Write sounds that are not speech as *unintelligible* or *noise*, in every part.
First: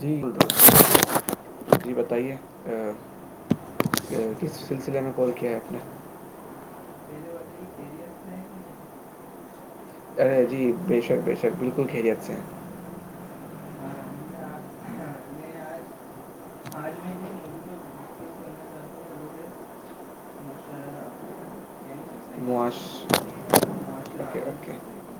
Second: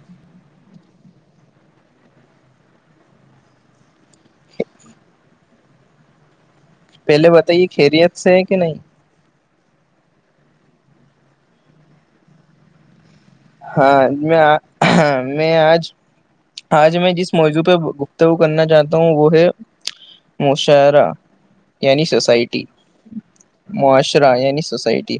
دی *unintelligible* جی بتائیے کس سلسلے میں کال کیا ہے آپ نے پہلے بتائیے خیریت سے ہے کہ نہیں ارے جی بے شک بے شک بالکل خیریت سے ہے ہاں میں ہ میں آج آج میں جس موضوع پہ گفتگو کرنا چاہتا ہوں وہ ہے مشاعرہ یعنی سستا معاش معاشرہ اوکے یعنی اوکے سوسائٹی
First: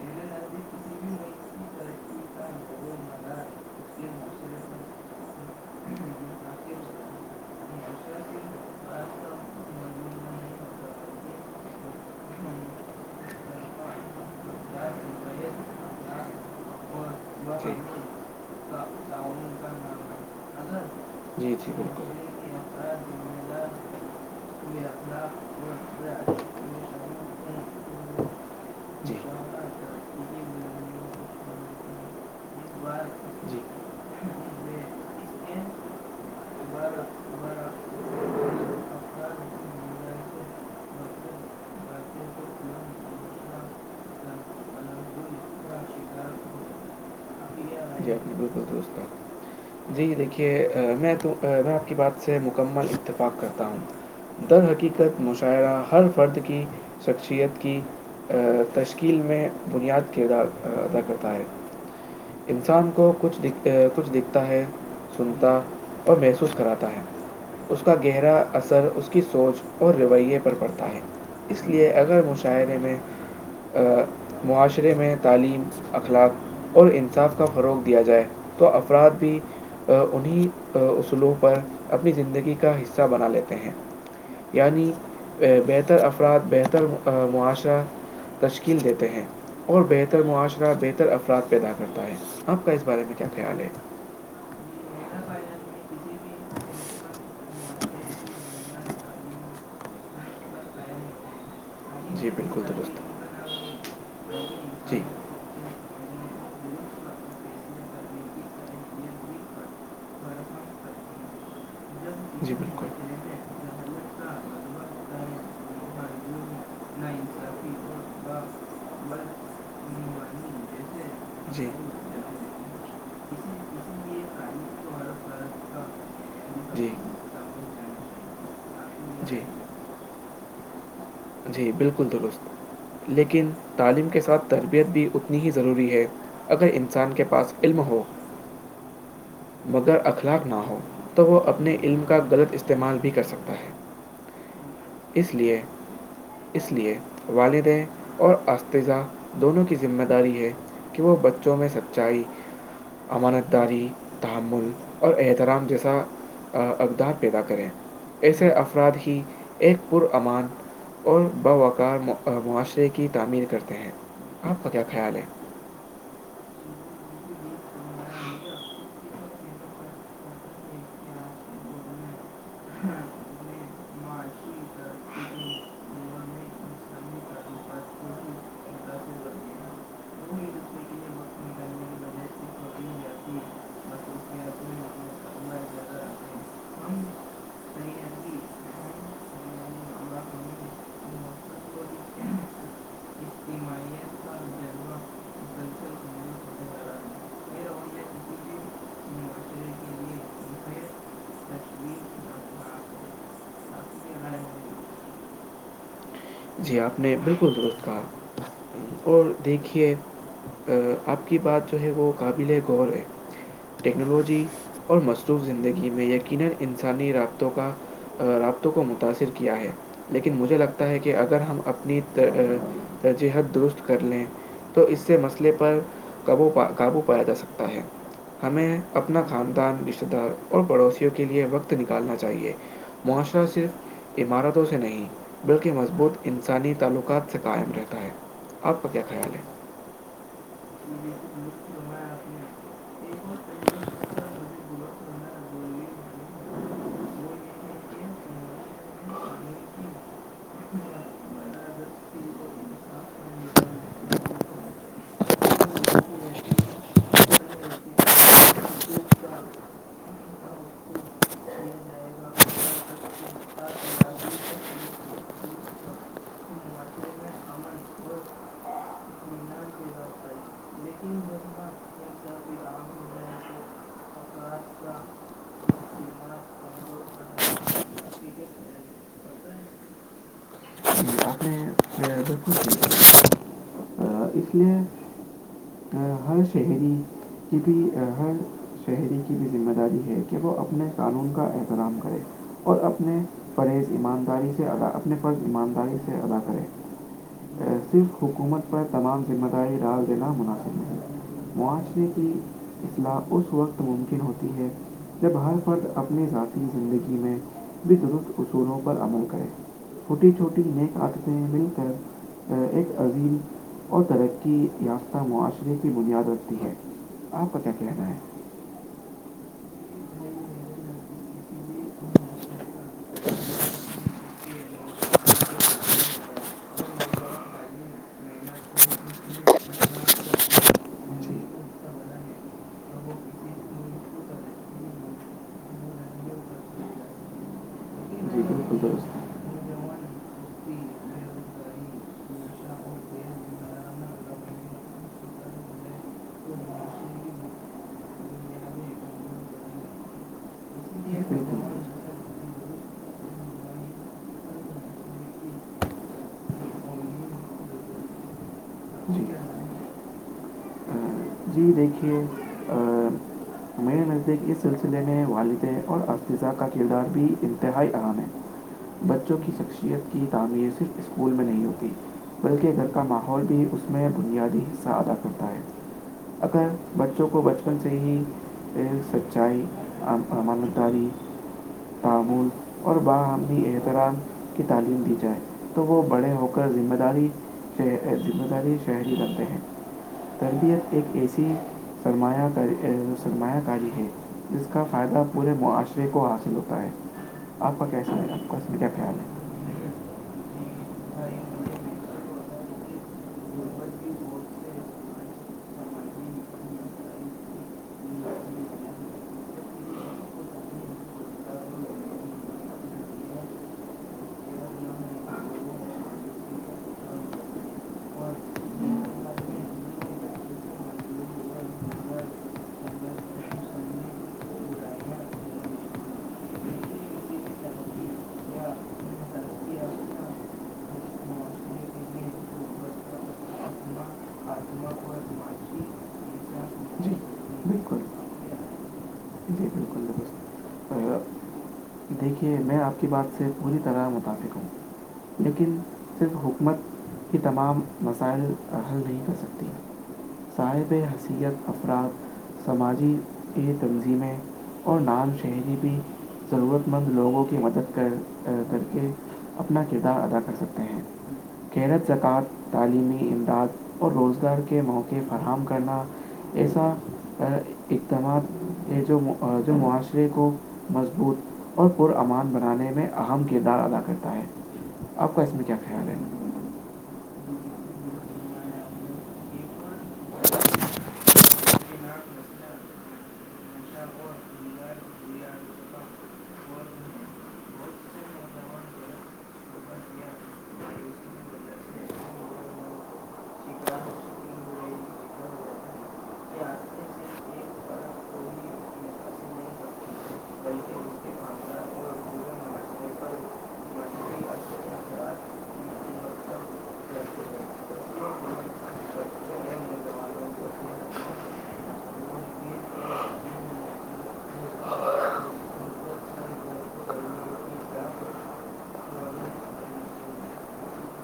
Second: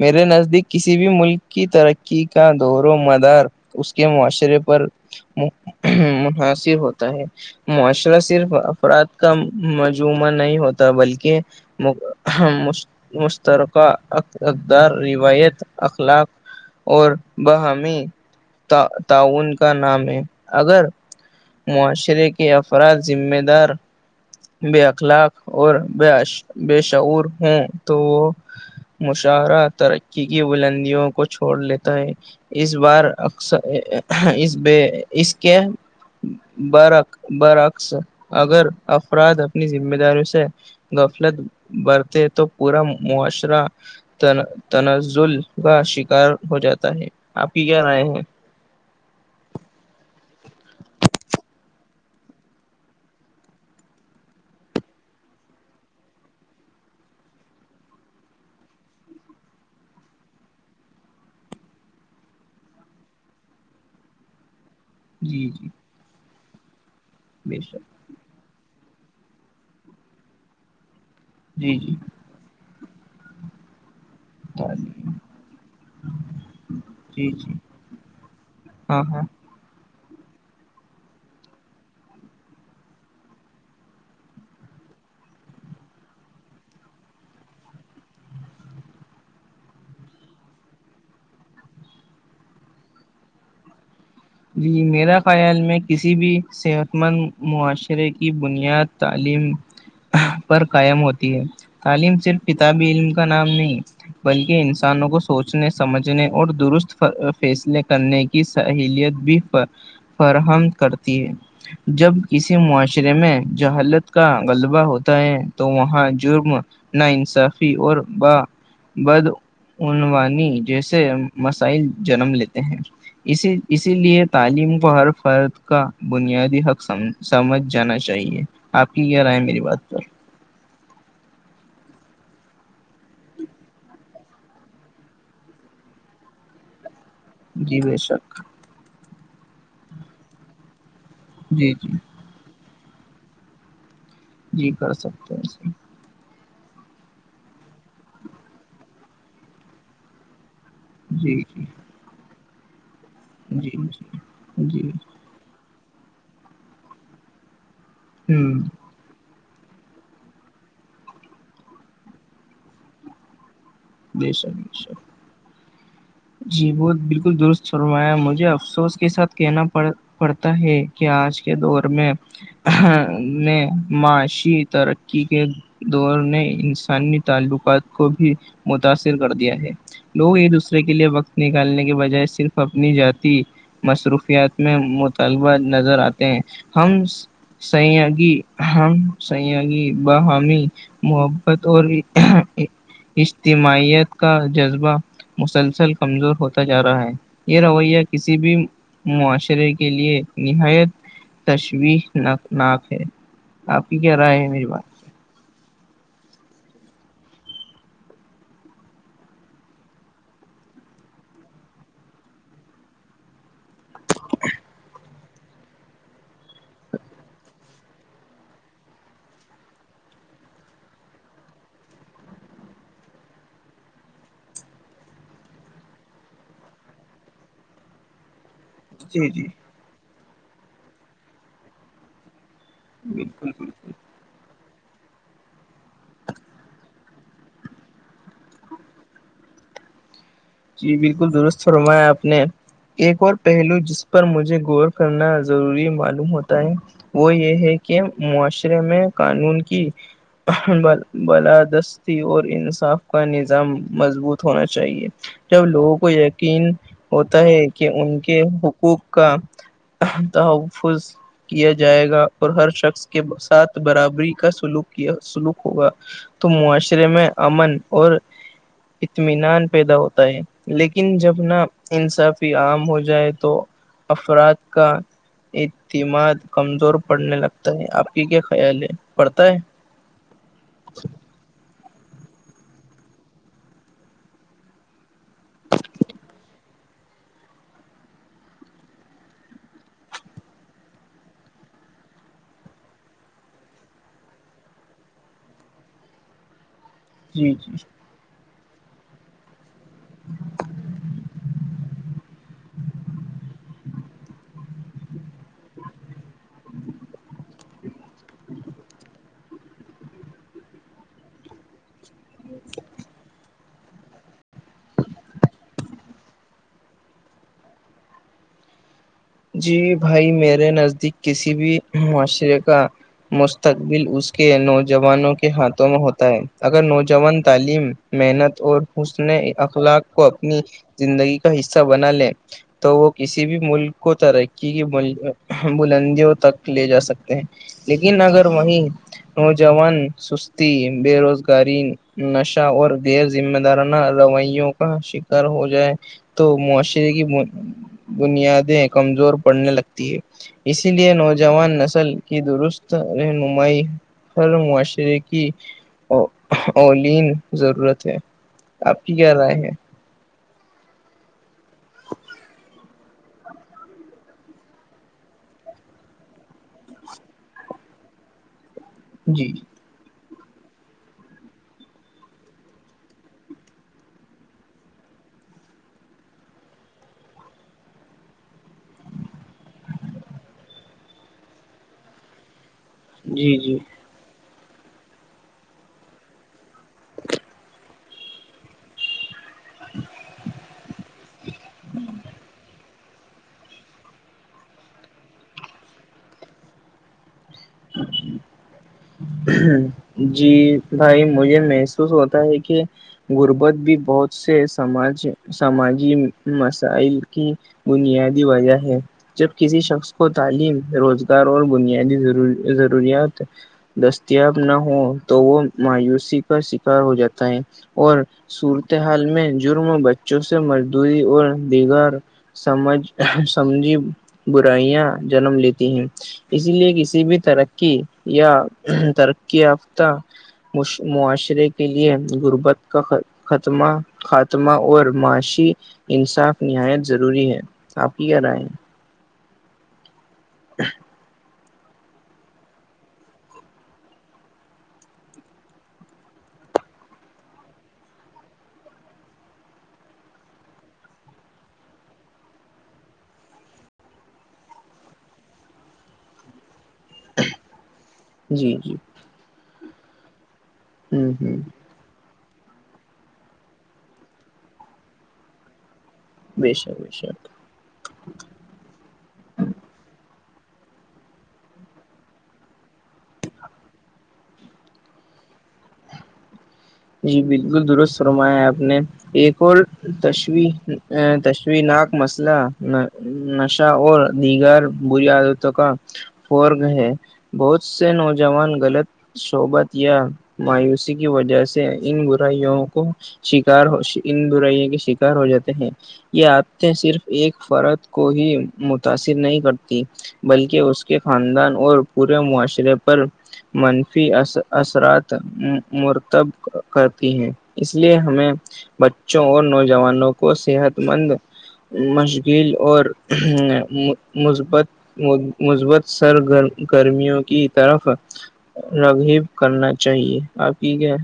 میرے نزدیک کسی بھی ملک کی ترقی کا دور و مدار اس کے معاشرے پر مناسب ہو معاشرہ صرف افراد کا مجموعہ نہیں ہوتا بلکہ مشترکہ اقدار روایت اخلاق اور بہمی تعاون کا نام ہے اگر جی جی جی بالکل معاشرے کے افراد ذمہ دار بے اخلاق اور ب بےشعور ہوں تو وہ جی مشاعرہ ترقی کی بلندیوں کو چھوڑ لیتا ہے اس بار اکثر جی اس اس کے برعک برعکس اگر افراد اپنی ذمہ داری سے غفلت برتے تو پورا معاشرہ تنزل کا شکار ہو جاتا ہے آپ کی کیا رائے جی ہے ہاں بالکل درست ہے جی دیکھیے میں تو میں آپ کی بات سے مکمل اتفاق کرتا ہوں درحقیقت مشاعرہ ہر فرد کی شخصیت کی تشکیل میں بنیاد کردار ادا کرتا ہے انسان کو کچھ دکھ کچھ دکھتا ہے جی سنتا جی اور محسوس کراتا ہے بے شک اس کا گہرا اثر اس کی سونچ اور رویے پر پڑتا ہے اس جی لیے جی اگر مشاعرے میں معاشرے میں تعلیم اخلاق اور جی انصاف جی روک دیا جائے تو ہاں افراد ہاں بھی انیں اصولوں پر اپنی زندگی کا حصہ بنا لیتے ہیں یعنی بہتر افراد بہتر معاشرہ تشکیل دیتے ہیں اور بہتر معاشرہ بہتر افراد پیدا کرتا ہے آپ کا اس بارے میں کیا خیال ہے جی میرا خیال میں کسی بھی صحت مند معاشرے کی بنیاد تعلیم پر قائم ہوتی ہے تعلیم جی صرف بالکل کتاب درست علم کا نام نہیں بلکہ جی انسانوں کو سوچنے سمجھنے اور درست فیصلے کرنے کی سہلیت بھی فراہم کرتی ہے جب جی کسی بالکل معاشرے رے میں ج حالت کا غلبہ ہوتا ہے تو وہاں جرم ناانصافی اور با بد عنوانی جیسے جی۔ مسائل جنم لیتے ہیں اسی اسی لیے تعلیم کو ہر فرد کا بنیادی جی۔ حقم سمجھ جانا چاہیے آپ کی کیا ر ہے جی میری بات پر جی بالکل درست لیکن تعلیم کے ساتھ تربیت بھی اتنی ہی ضروری ہے اگر انسان کے پاس علم جی بے ہو شک مگر اخلاق نہ ہو تو وہ جی اپنے جی علم کا غلط استعمال بھی کر سکتا ہے جی کر اس سکتا لیے ہیں اس لیے والدیں اور اساتذہ دونوں کی ذمہ داری ہے کہ وہ جی بچوں میں جی سچائی امانت جی داری تحمل جی جی اور احترام جیسا اقدار پیدا کریں ہ ایسے افراد ہی ایک پر امان اور بوقار معاشرے کی تعمیر کرتے ہیں جی سر آپ کا ج کیا سر *unintelligible* خیال ہے جی وہ بالکل درست سرمایا مجھے افسوس کے ساتھ کہنا پڑ پڑتا ہے کہ آج کے دور میں میں معاشی ترقی کے دور نے انسانی تعلقات کو بھی متاثر کر دیا ہے لوگ ایک دوسرے کے لیے وقت نکالنے کے بجائے صرف اپنی جی مصروفیات میں مطالبہ نظر آتے ہیں ہم سیاگی ہ سیاگی ب حامی محبت اور اجتماعیت کا جذبہ مسلسل کمزور ہوتا جا رہا ہے یہ رویہ کسی بھی معاشرے کے لیے نہایت تشویحناک ہے آپ ہی کیا رائے ہے میری بات جی آپ نے بالکل درست کہا اور دیکھیے آپ کی بات جو ہے وہ قابل غور ہے ٹیکنالوجی اور مصروف زندگی میں یقینا انسانی رابطوں کا رابطوں کو متاثر کیا ہے لیکن مجھے لگتا ہے کہ کہ اگر ہم اپنی ترجیحت درست کر لیں تو اس سے مسئلے پر قبو پا قابو پایا جا سکتا ہے ہمیں اپنا جی جی خاندان رشتہ دار اور پڑوسیوں کے لیے وقت نکالنا چاہیے معاشرہ سے عمارتوں سے نہیں بلکہ مضبوط انسانی تعلقات سے قائم رہتا ہے آپ کا کیا خیال ہے جی بالکل درست فرمایا آپ نے ایک اور پہلو جس پر مجھے غور کرنا ضروری معلوم ہوتا ہے وہ یہ ہے کہ معاشرے میں قانون کی بالادستی اور انصاف کا نظام مضبوط ہونا چاہیے جب لوگوں کو یقین ہوتا ہے کہ ان کے حقوق کا دفظ *unintelligible* کیا جائے گا اور ہر شخص کے ساتھ برابری کا سلوک کیا سلوک ہوگا تو معاشرے میں امن اور اطمینان پیدا ہوتا ہے لیکن جب ن انصافی عام ہو جائے تو افراد کا اعتماد کمزور پڑنے لگتا ہے آپ کی کیا خیال ہے پڑتا ہے ج آنے *unintelligible* االکچ *unintelligible* تو اس لیے *unintelligible* ہر شہری کی بھی ہر *unintelligible* شہری کی بھی ذمہ داری ہے کہ وہ اپنے قانون کا احترام کرے *unintelligible* اور اپنے پرہز ایمانداری سے ادا اپنے فرض ایمانداری سے ادا کرے *unintelligible* جی جی ص حکومت پر تمام ذمہ داری رااز دینا منعسب نہیں *unintelligible* معاشرے کی اطلاع اس وقت ممکن ہوتی ہے *unintelligible* جب ہر فرد اپنی ذاتی زندگی میں بھی درست اصولوں پر عمل کرے فھوٹی چھٹی نیک آٹتیں بل کر *unintelligible* ایک عظیم اور ترقی یافتہ معاشرے *unintelligible* بنیاد رکھتی ہے آپ کا کیا کہنا ہے *unintelligible* جی بھائی میرے نزدیک کسی بھی معاشرے کا مستقبل اس کے نوجوانوں کے ہاتھوں میں ہوتا ہے اگر نوجوان تعلیم محنت اور اس نے اخلاق کو اپنی زندگی کا حصہ بنا لے تو وہ کسی بھی ملک کو ترقی کی بلندیوں تک لے جا سکتے ہیں لیکن اگر وہیں نوجوان سستی بے روزگاری نشہ اور یر ذمہ دارانہ رویوں کا شکار ہو جائے تو معاشرے کی بنیادیں کمزور پڑنے لگتی ہے اسی لیے نوجوان نسل کی درست رہنمائی ہر معاشرے کی ا اولین ضرورت ہے آپ کی کیا رائے ہے جی دیکھیے میرے نزدیک اس سلسلے میں والدہ اور اسذہ کا کردار بھی انتہائی اہم ہے بچوں جی کی شخصیت کی تعمیر صرف اسکول میں نہیں ہوتی بلکہ گھر کا ماحول بھی اس میں بنیادی حصہ ادا کرتا ہے اگر بچوں کو بچپن سے ہی تیل سچائی امان داری تعامل اور جی باہنی جی احترام کی تعلیم دی جائے تو وہ بڑے ہو کر ذمہ داری ذمہ داری شہری رکھتے ہیں تربیت فرمایا کر سرمایہ کاری ہے جس کا فائدہ پورے معاشرے کو حاصل ہوتا ہے آپ کا کیسال ہے آپ کا اس کیا خیال ہے جی بھائی مجھے محسوس ہوتا ہے کہ غربت بھی بہت سے سماج سماجی مسائل کی بنیادی وجہ ہے جب کسی شخص کو تعلیم روزگار اور بنیادی ضروری ضروریات دستیاب نہ ہو تو وہ مایوسی کا شکار ہو جاتا ہے اور صورتحال میں جرم و بچوں سے مزدوری اور دیگر سمجھ سمج برائیاں جنم لیتی ہیں اسی لیے کسی بھی ترقی یا ترقی یافتہ معاشرے کے لیے غربت کا خاتمہ خاتمہ اور معاشی انصاف نہایت ضروری ہے آپ کی کیا رائے جی بالکل درست آ، *inaudible* دیکھیے میں آپ کی بات سے پوری طرح مطفق ہوں لیکن صرف حکومت کی تمام مسائل حل نہیں کر سکتی صاب حثیت افراد سماجی کی تنظیمیں اور نام شہری بھی ضرورت مند لوگوں کی مدد کر جی کر جی کے اپنا کردار ادا کر سکتے ہیں ہوں ہوں شیرت زکۃ تعلیمی امداد اور روزگار کے موقعے فراہم کرنا بے ایسا شک بے شک اقدامات ہیں جو جو معاشرے کو مضبوط اور پر امان بنانے میں اہم کردار ادا کرتا ہے آپ کا اس میں کیا خیال ہے جی بالکل درست ررما ہے آپ نے ایک تشو تشوناک مسئلہ نشہ اور دیگر بری عادتوں کا فورگ ہے بہت سے نوجوان غلط صحبت یا مایوسی کی وجہ سے ان برائیوں کو شکار ان برائیوں کے شکار ہو جاتے ہیں یہ عادتیں صرف ایک فرد کو ہی متاثر نہیں کرتی بلکہ اس کے خاندان اور پورے معاشرے پر منفی اثرات مرتب کرتی ہیں اس لیے ہمیں بچوں اور نوجوانوں کو صحت مند مشغیل اور مثبت مثبت سر گرمیوں کی طرف رغیب کرنا چاہیے آپ کی کیا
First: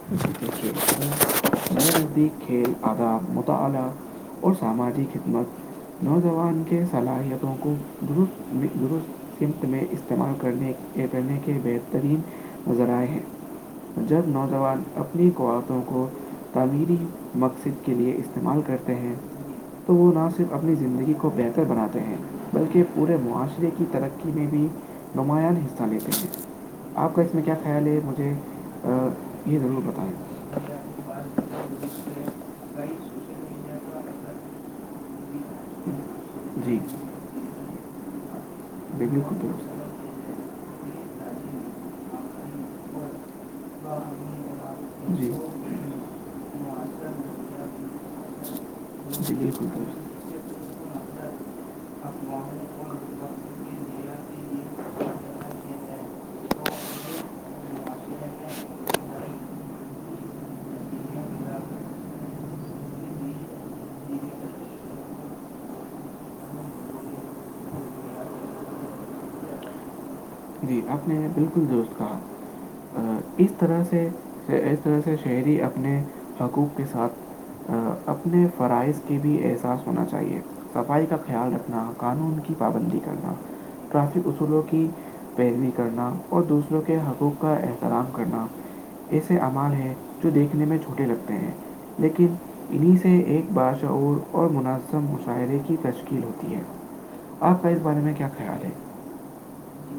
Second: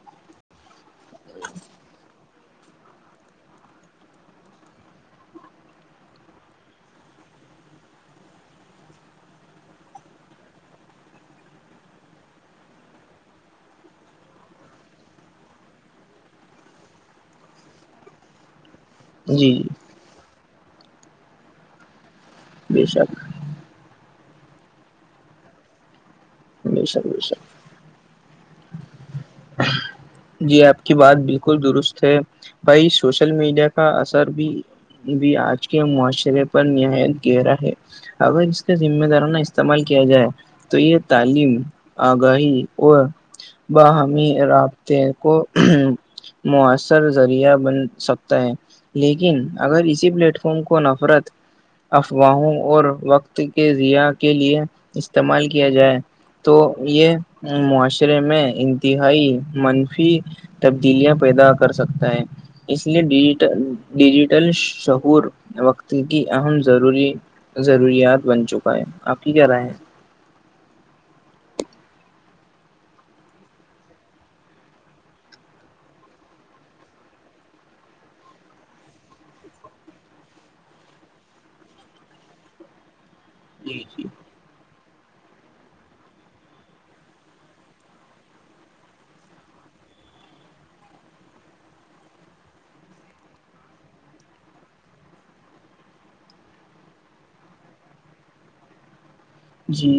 ٹھ *inaudible* نزدیک کھیل آداد مطالعہ اور ساماجی خدمت نوجوان کے صلاحیتوں کو درست درست قمت میں استعمال کرنے کرنے کے بہترین نظرائع ہیں جب نوجوان اپنی قتوں کو تعمیری مقصد کے لیے استعمال کرتے ہیں جی جی تو وہ نہ صرف اپنی زندگی کو بہتر بناتے ہیں بلکہ بے شک پورے معاشرے کی ترقی میں بھی نماں حصہ لیتے ہیں بے شک آپ بے کو اس میں شک کیا کر خیال ہے مجھے یہ ضرور بتائیں جی آپ کی بات بالکل درست ہے بھائی سوشل میڈیا کا اثر بھی بھی آج کے معاشرے پر جی نہایت گہرا ہے اگر اس کا ذمہ داروں ن بالکل درست استعمال کیا جائے تو یہ تعلیم آگاہی اور باہمی راب جی کو مؤثر ذریعہ بن سکتا ہے جی لیکن بالکل اگر بالکل اسی پلیٹ فارم کو نفرت افواہوں اور وقت کے ضیاع کے لیے استعمال کیا جائے تو یہ معاشرے میں انتہائی منفی تبدیلیاں پیدا کر سکتا ہے اس لیے ڈیجیٹ ڈیجیٹل شعور وقت کی اہم ضروری ضروریات بن چکا ہے آپ کی کیا رائے ہے جی آپ نے بالکل جو اس کاا اس طرح سے اس طرح سے شہری اپنے حقوق کے ساتھ اپنے فرائض کے بھی احساس ہونا چاہیے صفائی کا خیال رکھنا قانون کی پابندی کرنا جی جی ٹرریفک اصولوں کی پیروی کرنا اور دوسروں کے حقوق کا احترام کرنا ایسے امال ہیں جو دیکھنے میں چھوٹے لگتے ہیں لیکن انہیں سے ایک باشعور اور منظم مشاہرے کی تشکیل ہوتی ہے آپ کا اس بارے میں کیا خیال ہے جی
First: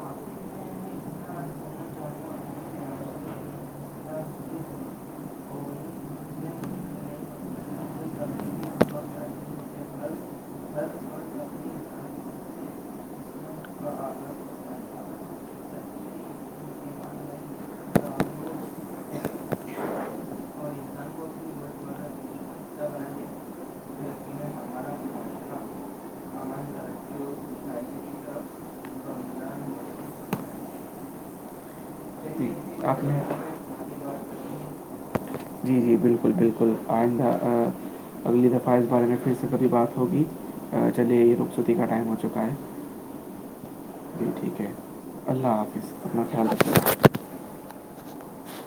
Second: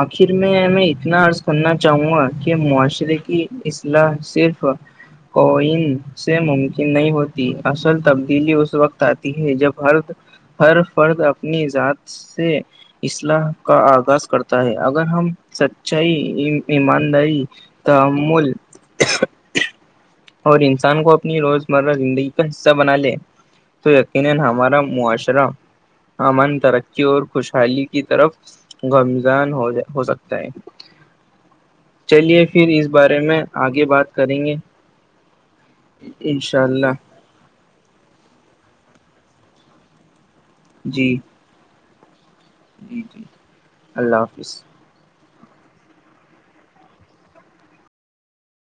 آخر میں میں اتنا عرض کرنا چاہوں گا کہ معاشرے کی اسلاح صرف کوئین سے ممکن نہیں ہوتی اصل تبدیلی اس وقت آتی ہے جب ہر ہر فرد اپنی ذات سے اصلاح کا آغاز کرتا ہے اگر ہم سچائی ایمانداری تو مول *inaudible* اور انسان کو اپنی روزمرہ زندگی کا حصہ بنا لے تو یقینا ہمارا معاشرہ امن ترقی اور خوشحالی کی طرف گمزان ہو جائے ہو سکتا ہے چلیے جی، پھر اس آپ بارے نے- میں آگے بات کریں گے جی جی بالکل انشاء بالکل اللہ آئندہ اگلی دفعہ اس بارے میں پھر سے کبھی بات ہوگی جی چلیے رخصتی کا ٹائم ہو چکا ہے جی جی اللہ جی حافظ ٹھیک ہے اللہ حافظ اپنا خیال رکھ